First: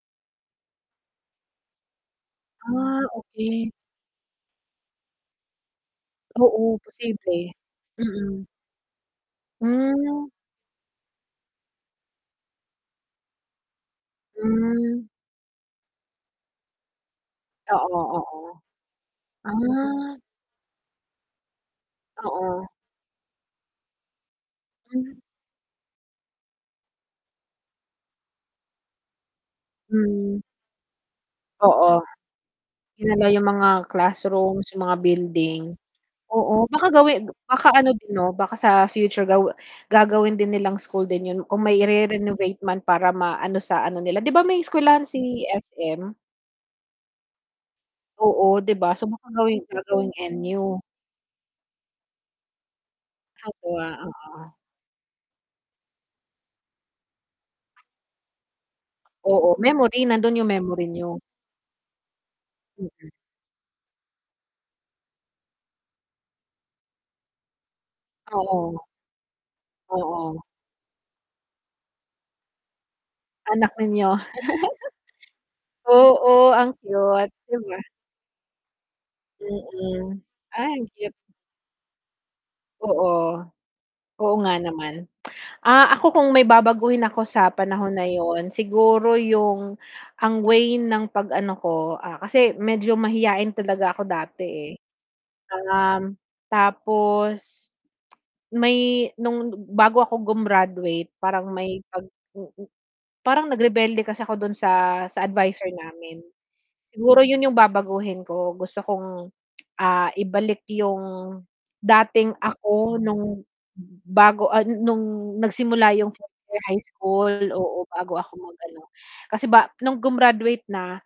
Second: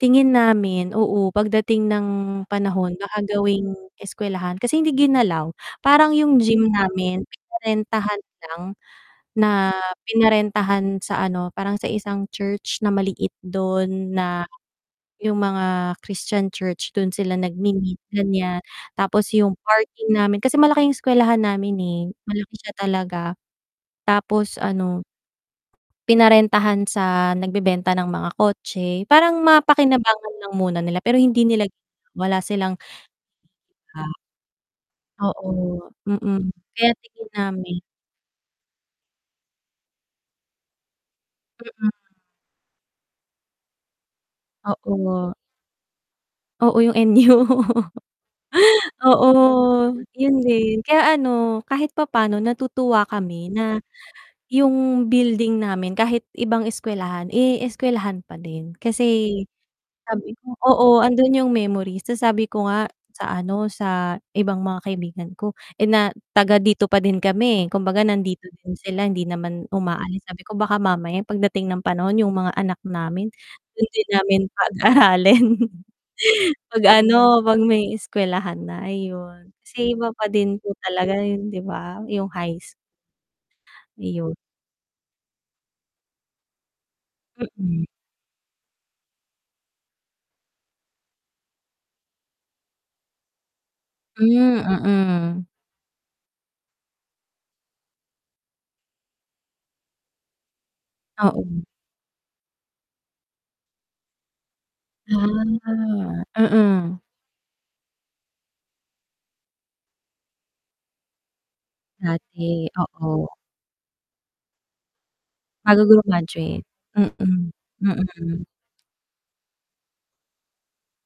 Tingin namin oo, pagdating ng panahon Ah, baka gawing okey. eskwelahan kasi hindi ginalaw parang yung gym Oo, namin posible, pinarentahan mm. lang na Hmm. pinarentahan sa ano parang sa isang church na maliit dun na Hmm. yung mga Christian church dun sila Oo, nag-mi-meet gan'yan. oo, Tapos yung ah. parking namin kasi malaki yung eskwelahan namin, eh, malaki Oo. siya talaga tapos ano Hmm. Pinarentahan sa nagbebenta ng mga kotse, parang mapakinabangan Hmm. lang muna nila pero hindi nila Oo, wala silang, dinala yung mga ah classrooms yung mga Oo, building, mm, oo baka kaya tingin gawin baka namin. ano din 'no baka sa future ga gagawin din nilang school din yun kung may Mm. i-renovate man para maano sa ano nila diba may eskwelahan Oo. si SM? Oo, yung NU Oo, 'di ba so maka oo, gawing gagawing 'yon din NU. kaya ano kahit papaano natutuwa kami Ah, na oo. yung building namin kahit ibang eskuwelahan, eh, eskuwelahan pa din kasi Oo, memory sabi nandun yung ko memory oo niyo. andun yung memories. So, sabi ko nga Mm. sa ano sa ibang mga kaibigan ko, eh, na taga dito pa din kami kumbaga nandito din Oo. sila hindi naman umaalis sabi Oo. ko baka mamaya pagdating ng panahon yung mga anak namin Anak dun din ninyo, namin pag-aralin. oo, ang Pag cute ano, 'di pag ba? may eskuwelahan na ayun, kasi iba Mm, pa din po ay cute. talaga 'yon 'di ba yung high. Oo, Ayun. oo nga naman, ah, ako kung may babaguhin ako sa Mm. panahon na 'yon siguro yung ang way ng pag ano ko, ah, kasi medyo mahiyain talaga ako dati, Hmm, eh. mm. Um, tapos may nung bago ako grumaduate parang Oo. may pag, mm, parang nag-rebelde kasi ako do'n sa, sa adviser namin. Ah, mm. Siguro 'yon yung babaguhin ko gusto kong, ah, ibalik yung dating Dati, ako oo. nung bago, ah, nung Bago nagsimula yung 4th grumaduate, year high mm, school, oo bago ako mm. mag-ano kasi ba nung grumaduate na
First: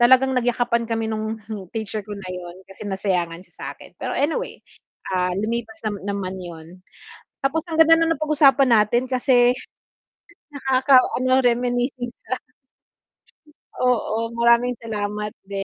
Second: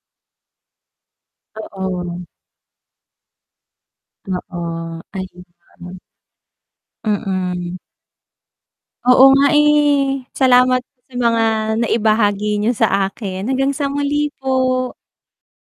talagang nagyakapan kami nung teacher ko Oo. na 'yon kasi nasayangan siya sa akin. Pero anyway, Oo ah, ayun. lumipas na naman 'yon, tapos ang Mm. ganda ang napag-usapan natin Oo nga, kasi eh, salamat nakaka sa ano mga reminiscing. naibahagi niyo sa akin hanggang sa muli Oo, maraming po. salamat din.